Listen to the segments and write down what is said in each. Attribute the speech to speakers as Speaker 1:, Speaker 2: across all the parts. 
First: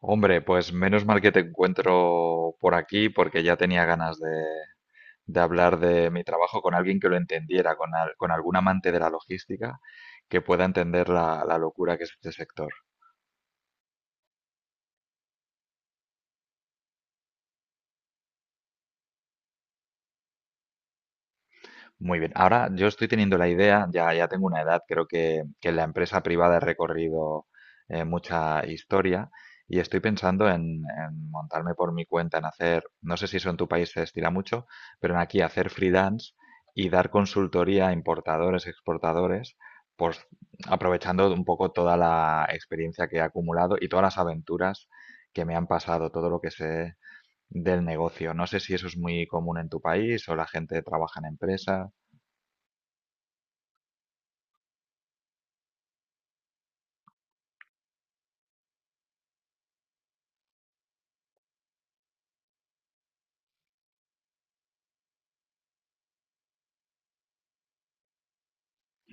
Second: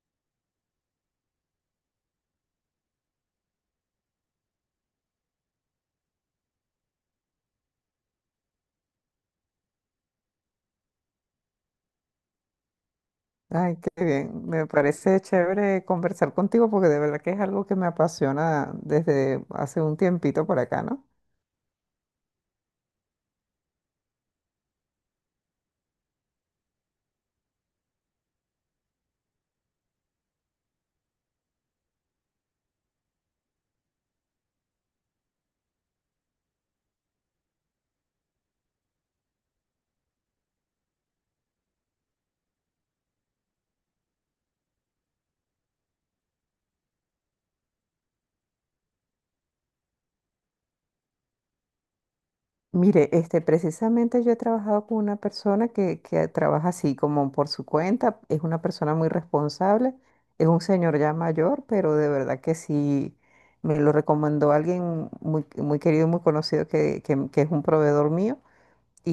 Speaker 1: Hombre, pues menos mal que te encuentro por aquí porque ya tenía ganas de hablar de mi trabajo con alguien que lo entendiera, con algún amante de la logística que pueda entender la locura que es este sector.
Speaker 2: Ay, qué bien. Me parece chévere conversar contigo porque de verdad que es algo que me apasiona desde hace un tiempito por acá, ¿no?
Speaker 1: Muy bien. Ahora yo estoy teniendo la idea, ya tengo una edad, creo que en la empresa privada he recorrido mucha historia y estoy pensando en montarme por mi cuenta, en hacer, no sé si eso en tu país se estila mucho, pero en aquí hacer freelance y dar consultoría a importadores, exportadores, pues aprovechando un poco toda la experiencia que he acumulado y todas las aventuras que me han pasado, todo lo que sé del negocio. No sé si eso es muy común en tu país o la gente trabaja en empresas.
Speaker 2: Mire, este, precisamente yo he trabajado con una persona que trabaja así como por su cuenta, es una persona muy responsable, es un señor ya mayor, pero de verdad que sí, me lo recomendó alguien muy, muy querido, muy conocido que es un proveedor mío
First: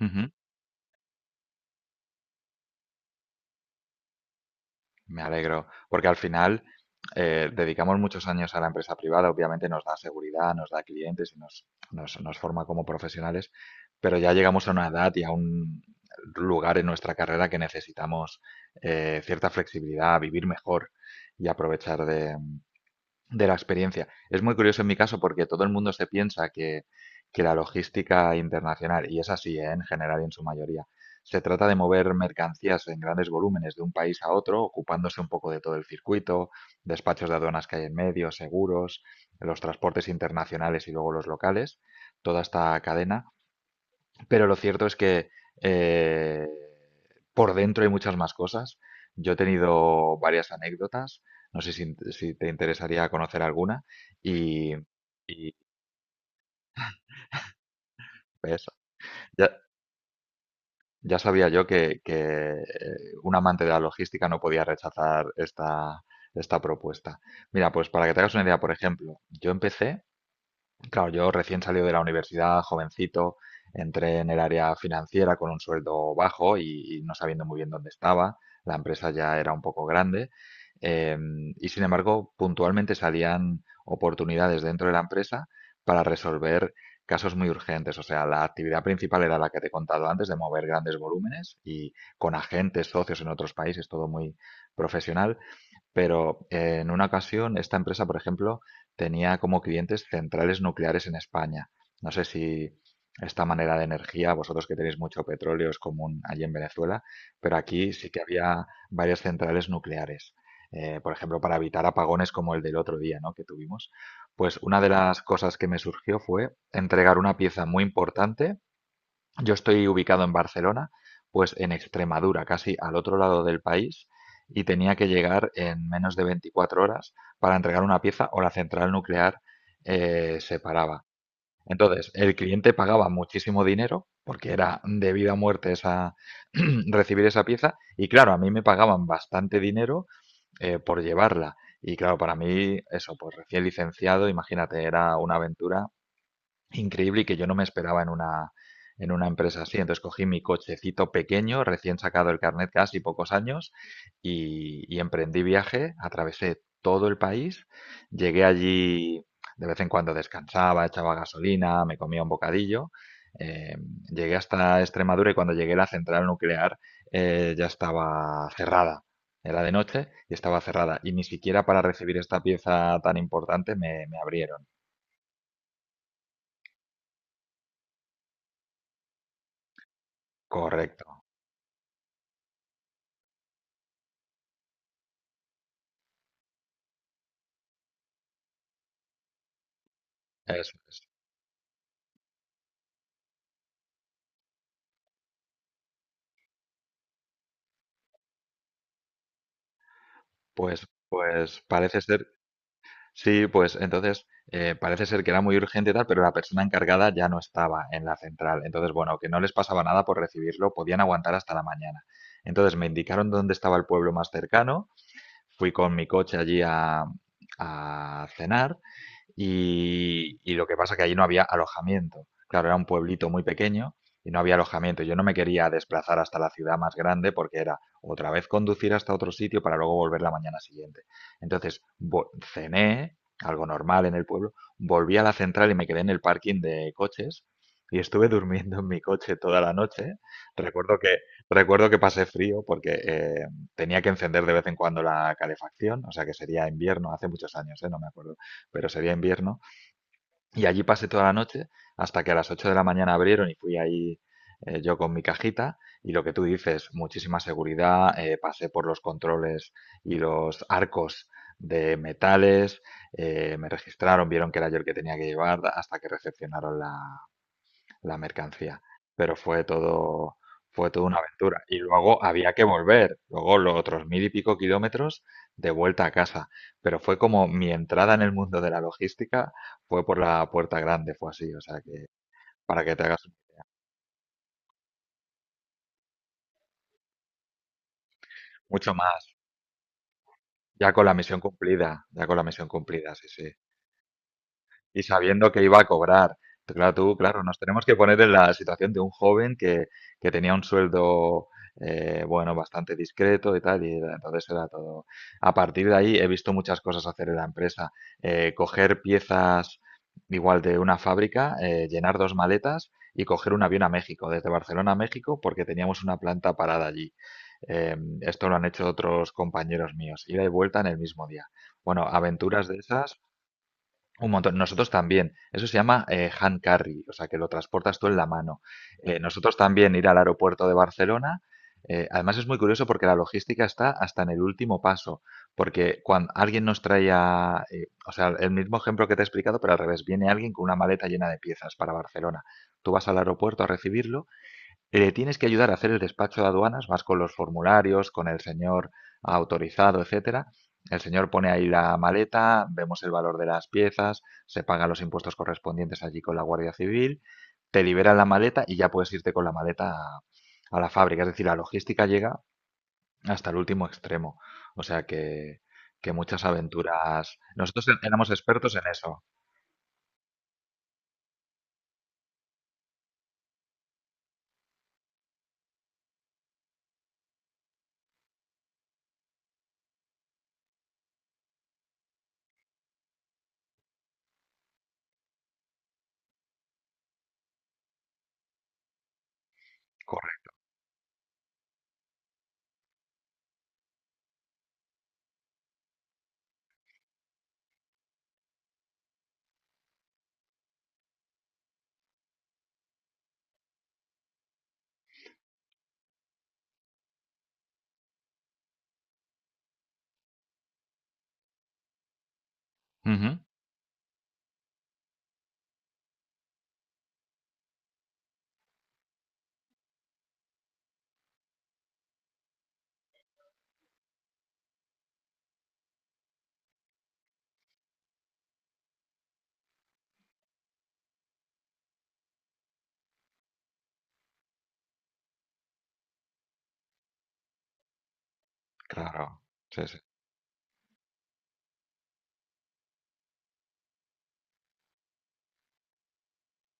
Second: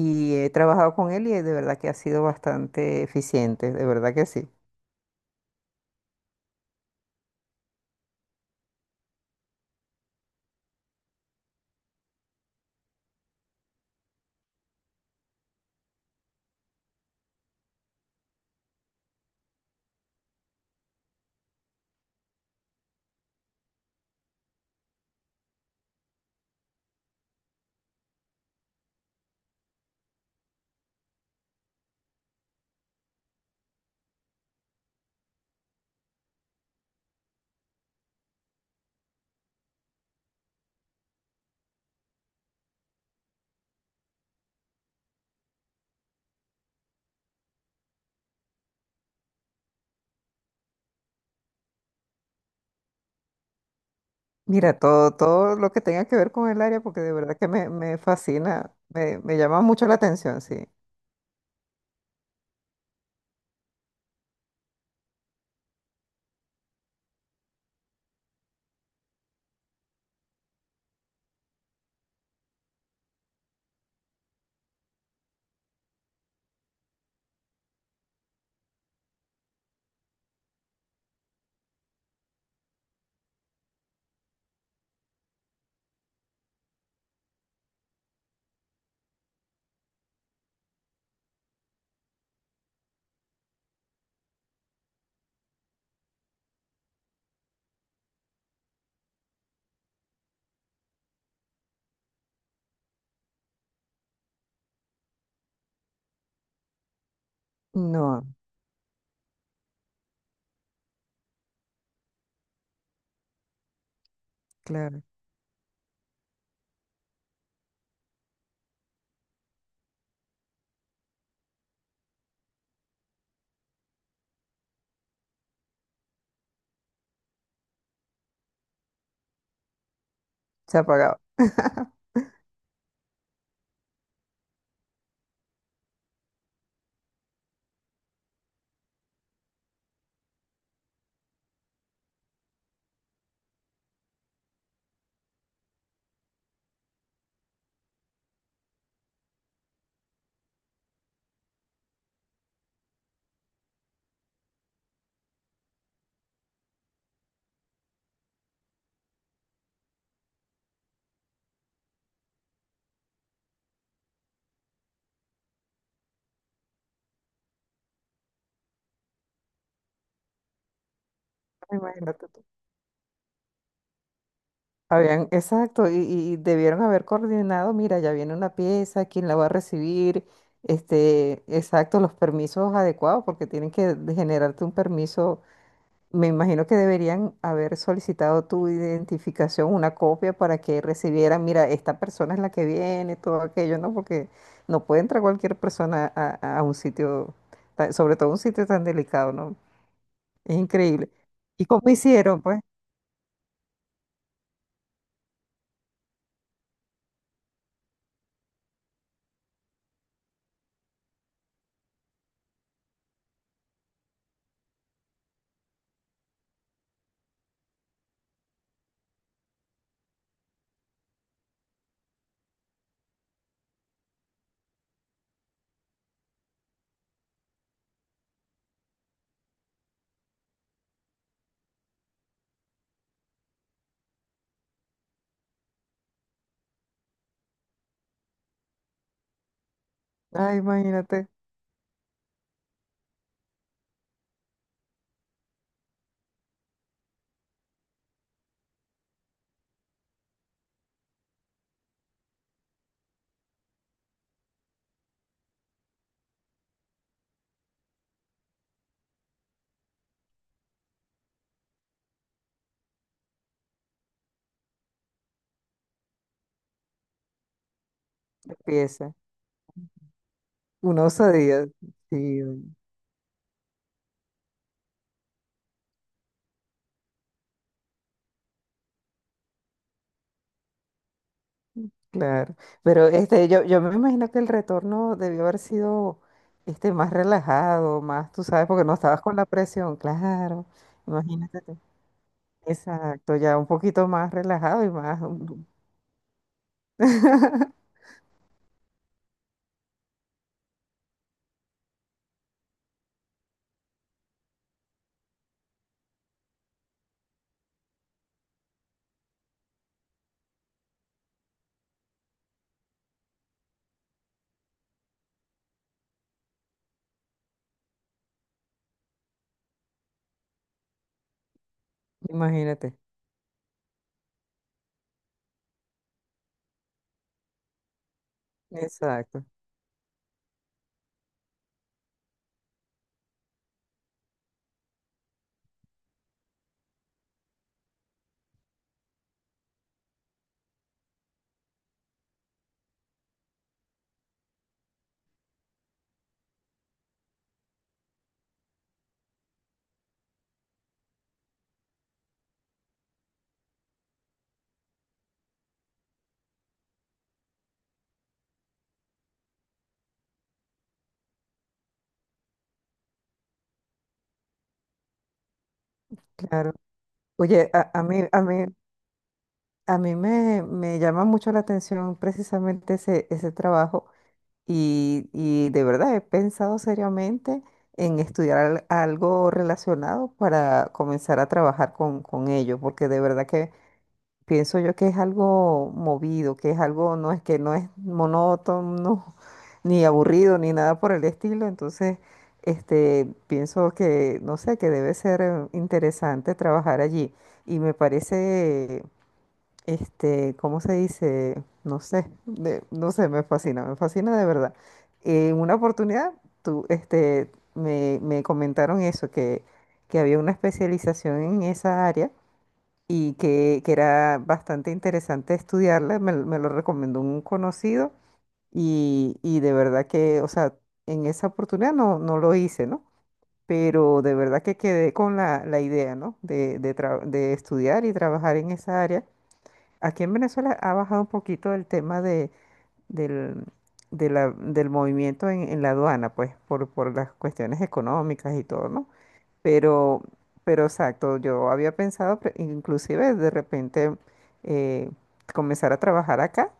Speaker 1: Ujú.
Speaker 2: he trabajado con él y de verdad que ha sido bastante eficiente, de verdad que sí.
Speaker 1: Me alegro, porque al final dedicamos muchos años a la empresa privada, obviamente nos da seguridad, nos da clientes y nos forma como profesionales, pero ya llegamos a una edad y a un lugar en nuestra carrera que necesitamos cierta flexibilidad, vivir mejor y aprovechar de la experiencia. Es muy curioso en mi caso porque todo el mundo se piensa que la logística internacional, y es así, ¿eh? En general y en su mayoría, se trata de mover mercancías en grandes volúmenes de un país a otro, ocupándose un poco de todo el circuito, despachos de aduanas que hay en medio, seguros, los transportes internacionales y luego los locales, toda esta cadena. Pero lo cierto es que eh, por dentro hay muchas más cosas. Yo he tenido varias anécdotas, no sé si te interesaría conocer alguna. Y,
Speaker 2: Mira, todo,
Speaker 1: y
Speaker 2: todo lo que tenga que ver con el área, porque de verdad que me
Speaker 1: ves,
Speaker 2: fascina, me
Speaker 1: ya,
Speaker 2: llama mucho la atención, sí.
Speaker 1: ya sabía yo eh, un amante de la logística no podía rechazar esta propuesta. Mira, pues para que te hagas una idea, por ejemplo, yo empecé claro, yo recién salido de la universidad, jovencito, entré en el área financiera con un sueldo bajo y no sabiendo muy bien dónde estaba. La empresa ya era un poco grande. Y sin embargo, puntualmente salían oportunidades dentro de la empresa para resolver casos muy urgentes. O sea, la actividad principal era la que te he contado antes, de mover grandes volúmenes y con agentes, socios en otros países, todo muy profesional. Pero en una ocasión, esta empresa, por ejemplo, tenía como clientes centrales nucleares en España. No sé si esta manera de energía, vosotros que tenéis mucho petróleo, es común allí en Venezuela, pero aquí sí que
Speaker 2: No,
Speaker 1: había varias centrales nucleares. Por ejemplo, para evitar apagones como el del otro día, ¿no? Que tuvimos. Pues una de
Speaker 2: claro,
Speaker 1: las cosas que me surgió fue entregar una pieza muy importante. Yo estoy ubicado en Barcelona, pues en Extremadura, casi al otro lado del país, y tenía que llegar en menos de 24 horas para entregar una pieza o la central nuclear se
Speaker 2: se
Speaker 1: paraba.
Speaker 2: apagaba.
Speaker 1: Entonces, el cliente pagaba muchísimo dinero porque era de vida o muerte esa, recibir esa pieza y claro, a mí me pagaban bastante dinero por llevarla. Y claro, para mí eso, pues recién licenciado, imagínate, era una aventura increíble y que yo no me esperaba en una empresa así. Entonces cogí mi cochecito pequeño, recién sacado el carnet casi pocos años, y emprendí viaje, atravesé todo el país, llegué allí, de vez en cuando descansaba, echaba gasolina, me comía un bocadillo. eh, Llegué hasta Extremadura y cuando llegué la central nuclear ya estaba cerrada. Era de noche y estaba cerrada. Y ni siquiera para recibir
Speaker 2: Imagínate
Speaker 1: esta
Speaker 2: tú.
Speaker 1: pieza tan importante me abrieron.
Speaker 2: Habían, exacto, y debieron haber coordinado, mira, ya viene una pieza, ¿quién la va a recibir?
Speaker 1: Correcto.
Speaker 2: Este, exacto, los permisos adecuados, porque tienen que generarte un permiso. Me imagino que deberían haber solicitado tu identificación, una copia para
Speaker 1: Eso
Speaker 2: que
Speaker 1: es.
Speaker 2: recibieran, mira, esta persona es la que viene, todo aquello, ¿no? Porque no puede entrar cualquier persona a un sitio, sobre todo un sitio tan delicado, ¿no? Es
Speaker 1: Pues
Speaker 2: increíble.
Speaker 1: pues
Speaker 2: ¿Y cómo
Speaker 1: parece ser,
Speaker 2: hicieron, pues?
Speaker 1: sí. Pues entonces, parece ser que era muy urgente y tal, pero la persona encargada ya no estaba en la central. Entonces, bueno, que no les pasaba nada por recibirlo, podían aguantar hasta la mañana. Entonces, me indicaron dónde estaba el pueblo más cercano, fui con mi coche allí a cenar y lo que pasa que allí no había alojamiento. Claro, era un pueblito muy pequeño y no había alojamiento. Yo no me quería desplazar hasta la ciudad más grande porque era otra vez conducir hasta otro sitio para luego volver la mañana siguiente. Entonces cené algo normal en el pueblo, volví a la central y me quedé en el parking de coches y estuve durmiendo en mi coche toda la noche.
Speaker 2: Ay,
Speaker 1: Recuerdo que,
Speaker 2: imagínate,
Speaker 1: recuerdo que pasé frío porque tenía que encender de vez en cuando la calefacción, o sea que sería invierno, hace muchos años, ¿eh? No me acuerdo, pero sería invierno. Y allí pasé toda la noche hasta que a las 8 de la mañana abrieron y fui ahí yo con mi cajita. Y lo que tú dices, muchísima seguridad, pasé por los controles y los arcos de metales, me registraron, vieron que era yo el que tenía que llevar hasta que recepcionaron la mercancía.
Speaker 2: empieza.
Speaker 1: Pero fue todo, fue
Speaker 2: Una
Speaker 1: toda una aventura.
Speaker 2: osadía.
Speaker 1: Y luego
Speaker 2: Sí,
Speaker 1: había que volver, luego los otros mil y pico kilómetros de vuelta a casa. Pero fue como mi entrada en el mundo de la logística, fue por la puerta grande, fue así. O sea que
Speaker 2: claro.
Speaker 1: para que te
Speaker 2: Pero
Speaker 1: hagas
Speaker 2: este, yo me imagino que el retorno debió haber sido este, más relajado, más, tú sabes, porque
Speaker 1: mucho
Speaker 2: no estabas
Speaker 1: más,
Speaker 2: con la presión, claro.
Speaker 1: ya con la misión
Speaker 2: Imagínate.
Speaker 1: cumplida, ya con la misión cumplida, sí,
Speaker 2: Exacto,
Speaker 1: sí.
Speaker 2: ya un poquito más relajado y
Speaker 1: Y
Speaker 2: más.
Speaker 1: sabiendo que iba a cobrar. Pero claro, tú, claro, nos tenemos que poner en la situación de un joven que tenía un sueldo, bueno, bastante discreto y tal, y entonces era todo. A partir de ahí he visto muchas cosas hacer en la empresa. Coger piezas igual de una fábrica, llenar dos maletas y coger un avión a México, desde Barcelona a México, porque teníamos una planta parada allí. Eh, Esto lo han hecho otros compañeros míos, ida y vuelta en el mismo día. Bueno, aventuras de
Speaker 2: Imagínate.
Speaker 1: esas un montón. Nosotros también. Eso se llama hand carry, o sea, que lo transportas tú en la mano.
Speaker 2: Exacto,
Speaker 1: Nosotros también ir al aeropuerto de Barcelona, además es muy curioso porque la logística está hasta en el último paso, porque cuando alguien nos traía, o sea, el mismo ejemplo que te he explicado, pero al revés, viene alguien con una maleta llena de piezas para Barcelona. Tú vas al aeropuerto a recibirlo, le tienes que ayudar a hacer el despacho de aduanas, vas con los formularios, con el señor autorizado, etcétera. El señor pone ahí la maleta, vemos el valor de las piezas, se pagan los impuestos correspondientes allí con la Guardia Civil, te liberan la maleta y ya puedes irte con la maleta a la fábrica. Es decir, la logística llega hasta el último extremo. O sea que muchas
Speaker 2: claro.
Speaker 1: aventuras.
Speaker 2: Oye,
Speaker 1: Nosotros
Speaker 2: a, a mí,
Speaker 1: éramos
Speaker 2: a mí,
Speaker 1: expertos en eso.
Speaker 2: a mí me llama mucho la atención precisamente ese trabajo y de verdad he pensado seriamente en estudiar algo relacionado para comenzar a trabajar con ello, porque de verdad que pienso yo que es algo movido, que es algo, no es que no es monótono, ni
Speaker 1: Correcto.
Speaker 2: aburrido, ni nada por el estilo. Entonces, este, pienso que, no sé, que debe ser interesante trabajar allí. Y me parece, este, ¿cómo se dice? No sé, no sé, me fascina de verdad. En una oportunidad, tú, este, me comentaron eso, que había una especialización en esa área y
Speaker 1: Ujú.
Speaker 2: que era bastante interesante estudiarla, me lo recomendó un conocido y de verdad que, o sea, en esa oportunidad no lo hice, ¿no? Pero de verdad que quedé con la idea, ¿no? De estudiar y trabajar en esa área. Aquí en Venezuela ha bajado un poquito el tema de, del, del movimiento en la aduana, pues, por las cuestiones económicas y todo, ¿no?
Speaker 1: Claro. Sí, sí.
Speaker 2: Pero, pero exacto, yo había pensado inclusive de repente eh, comenzar a trabajar acá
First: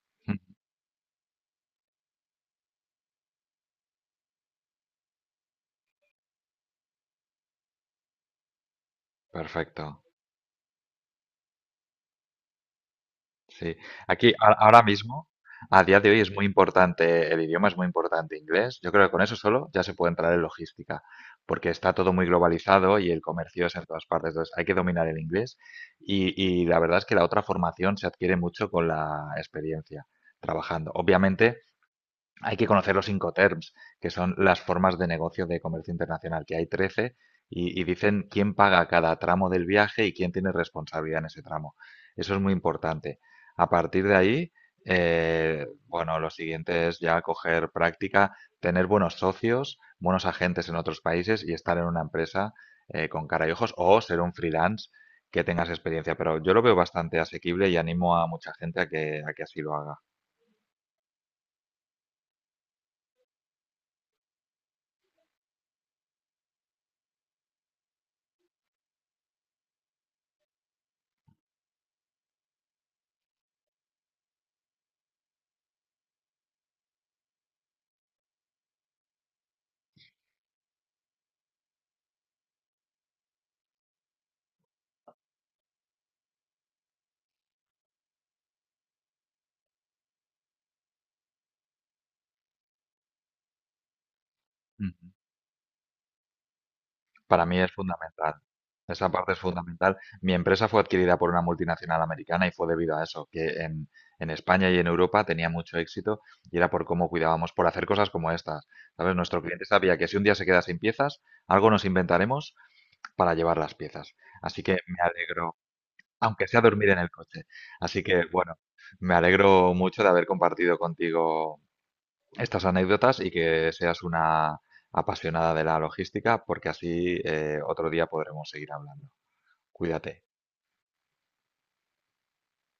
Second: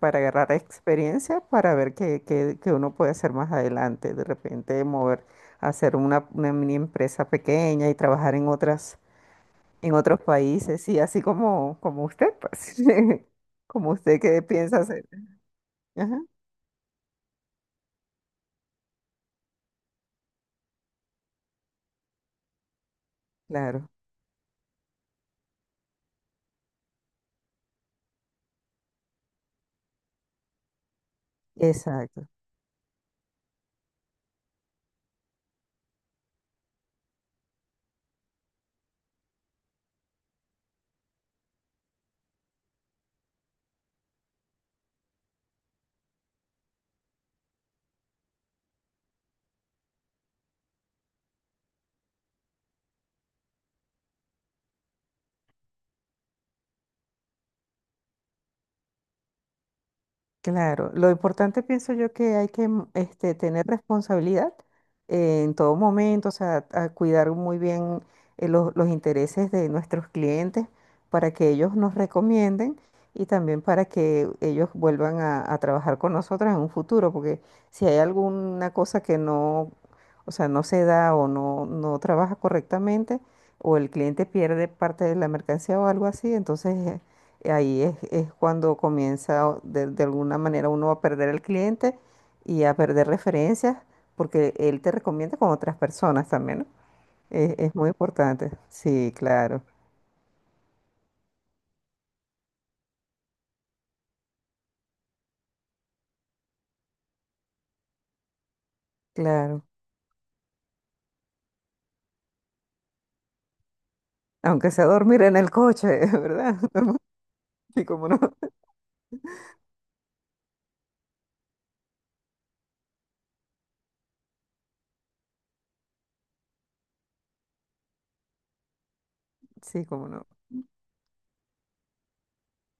Speaker 2: para
Speaker 1: Mm.
Speaker 2: agarrar experiencia, para ver qué uno puede hacer más adelante, de repente mover, hacer una mini empresa pequeña y trabajar en otras,
Speaker 1: Perfecto.
Speaker 2: en otros países, y así como, como usted, pues,
Speaker 1: Sí,
Speaker 2: como usted
Speaker 1: aquí
Speaker 2: que piensa
Speaker 1: ahora
Speaker 2: hacer.
Speaker 1: mismo, a día de hoy
Speaker 2: Ajá,
Speaker 1: es muy importante, el idioma es muy importante, inglés. Yo creo que con eso solo ya se puede entrar en logística, porque está todo muy globalizado y el comercio es en
Speaker 2: claro,
Speaker 1: todas partes. Entonces hay que dominar el inglés y, y la verdad es que la otra formación se adquiere mucho con la experiencia trabajando. Obviamente,
Speaker 2: exacto.
Speaker 1: hay que conocer los Incoterms, que son las formas de negocio de comercio internacional, que hay 13 y dicen quién paga cada tramo del viaje y quién tiene responsabilidad en ese tramo. Eso es muy importante. A partir de ahí, bueno, lo siguiente es ya coger práctica, tener buenos socios, buenos agentes en otros países y estar en una empresa con cara y ojos o ser un freelance que tengas experiencia. Pero yo lo veo bastante asequible y animo a mucha gente a que así lo haga.
Speaker 2: Claro, lo importante pienso yo que hay que este, tener responsabilidad en todo momento, o sea, a cuidar muy bien los intereses de nuestros clientes para que ellos nos recomienden y también para que ellos vuelvan a trabajar con nosotros en un futuro, porque si hay alguna cosa que no, o sea, no se da o no trabaja correctamente o el cliente pierde parte de la mercancía o algo así, entonces ahí es cuando comienza de alguna manera uno a perder el cliente y a perder referencias, porque él te
Speaker 1: Mm.
Speaker 2: recomienda con otras personas también, ¿no?
Speaker 1: Para mí es
Speaker 2: Es muy
Speaker 1: fundamental.
Speaker 2: importante.
Speaker 1: Esa
Speaker 2: Sí,
Speaker 1: parte es
Speaker 2: claro,
Speaker 1: fundamental. Mi empresa fue adquirida por una multinacional americana y fue debido a eso, que en España y en Europa tenía mucho éxito y era por cómo cuidábamos, por hacer cosas como estas. ¿Sabes? Nuestro cliente
Speaker 2: claro.
Speaker 1: sabía que si un día se queda sin piezas, algo nos inventaremos para llevar las piezas. Así
Speaker 2: Aunque
Speaker 1: que
Speaker 2: sea
Speaker 1: me
Speaker 2: dormir en el
Speaker 1: alegro,
Speaker 2: coche,
Speaker 1: aunque
Speaker 2: ¿verdad?
Speaker 1: sea dormir en el coche.
Speaker 2: Sí,
Speaker 1: Así
Speaker 2: cómo no.
Speaker 1: que, bueno, me alegro mucho de haber compartido contigo estas anécdotas y que seas una apasionada de la logística, porque así otro día podremos seguir hablando.
Speaker 2: Sí, cómo
Speaker 1: Cuídate.
Speaker 2: no.